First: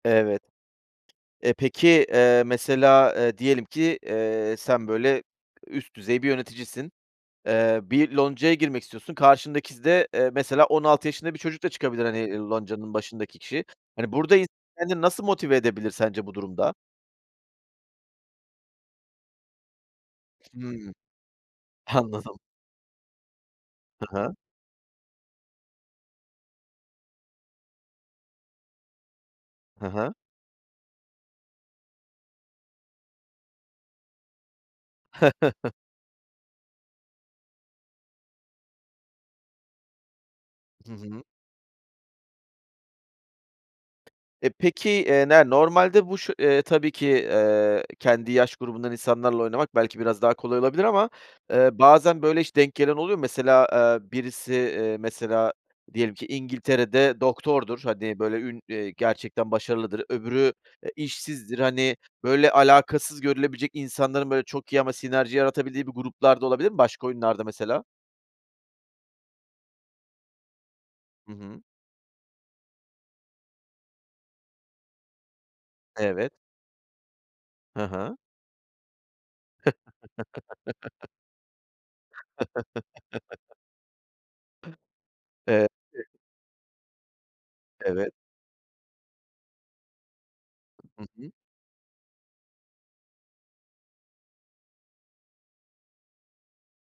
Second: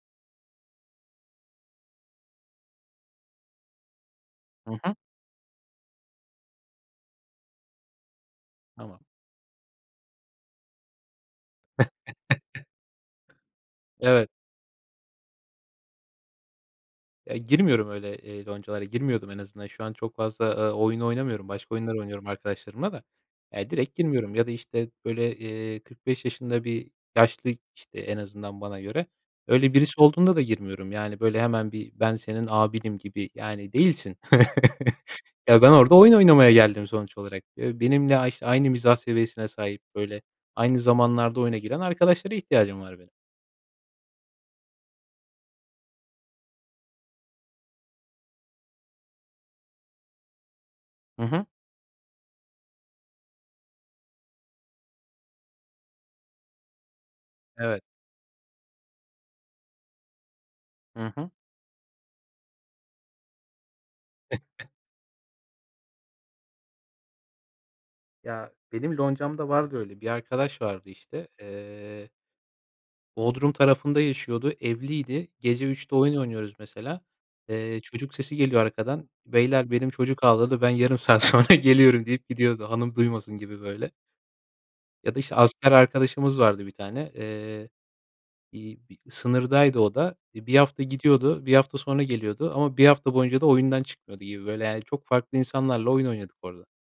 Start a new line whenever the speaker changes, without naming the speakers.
Evet. Eee, peki, eee, mesela, eee, diyelim ki, eee,
Hı
sen
hı.
böyle üst düzey bir yöneticisin. Eee, bir loncaya girmek
Tamam.
istiyorsun karşındaki de, eee, mesela 16 yaşında bir çocuk da çıkabilir, hani, ııı, loncanın başındaki kişi. Hani,
Evet.
burada [unintelligible] kendini nasıl motive edebilir sence bu durumda?
E, girmiyorum öyle, eee, loncalara, girmiyordum en azından. Şu an çok fazla, eee,
Hıı.
oyun oynamıyorum. Başka oyunlar oynuyorum
Anladım.
arkadaşlarımla da. Eee, direkt
Hı hı.
girmiyorum ya da, işte, böyle, eee, 45 yaşında bir yaşlı, işte, en azından bana göre, öyle
Hı
birisi
hı.
olduğunda da girmiyorum, yani, böyle, hemen bir ben senin abinim gibi, yani, değilsin. Ya, ben orada oyun oynamaya geldim sonuç olarak. Eee, benimle ayş aynı mizah seviyesine sahip, böyle, aynı
Hı hı.
zamanlarda oyuna giren arkadaşlara ihtiyacım var benim.
E, peki, eee, ne normalde bu şu eee tabii ki, eee, kendi yaş grubundan insanlarla oynamak belki biraz daha kolay olabilir ama,
Hı hı.
eee, bazen, böyle, hiç denk gelen oluyor mu? Mesela, eee, birisi, eee, mesela, diyelim ki İngiltere'de doktordur.
Evet.
Hani, böyle ün eee, gerçekten başarılıdır. Öbürü, e,
Hı hı.
işsizdir. Hani, böyle, alakasız görülebilecek insanların, böyle, çok iyi ama sinerji yaratabildiği bir gruplar da olabilir mi başka oyunlarda mesela?
Ya, benim loncam da vardı öyle, bir arkadaş vardı işte.
Hı hı.
Eee Bodrum tarafında yaşıyordu, evliydi. Gece 03.00'te oyun
Evet.
oynuyoruz mesela. Eee,
Hı
çocuk
hı.
sesi geliyor arkadan. Beyler benim çocuk ağladı, ben yarım saat sonra geliyorum deyip gidiyordu. Hanım duymasın gibi, böyle. Ya da, işte,
Eee
asker arkadaşımız vardı 1 tane. Eee,
Evet.
bir bir sınırdaydı o da. Eee, 1 hafta
Hı hı.
gidiyordu, 1 hafta sonra geliyordu ama 1 hafta boyunca da oyundan çıkmıyordu gibi, böyle. Yani, çok farklı insanlarla oyun oynadık orada.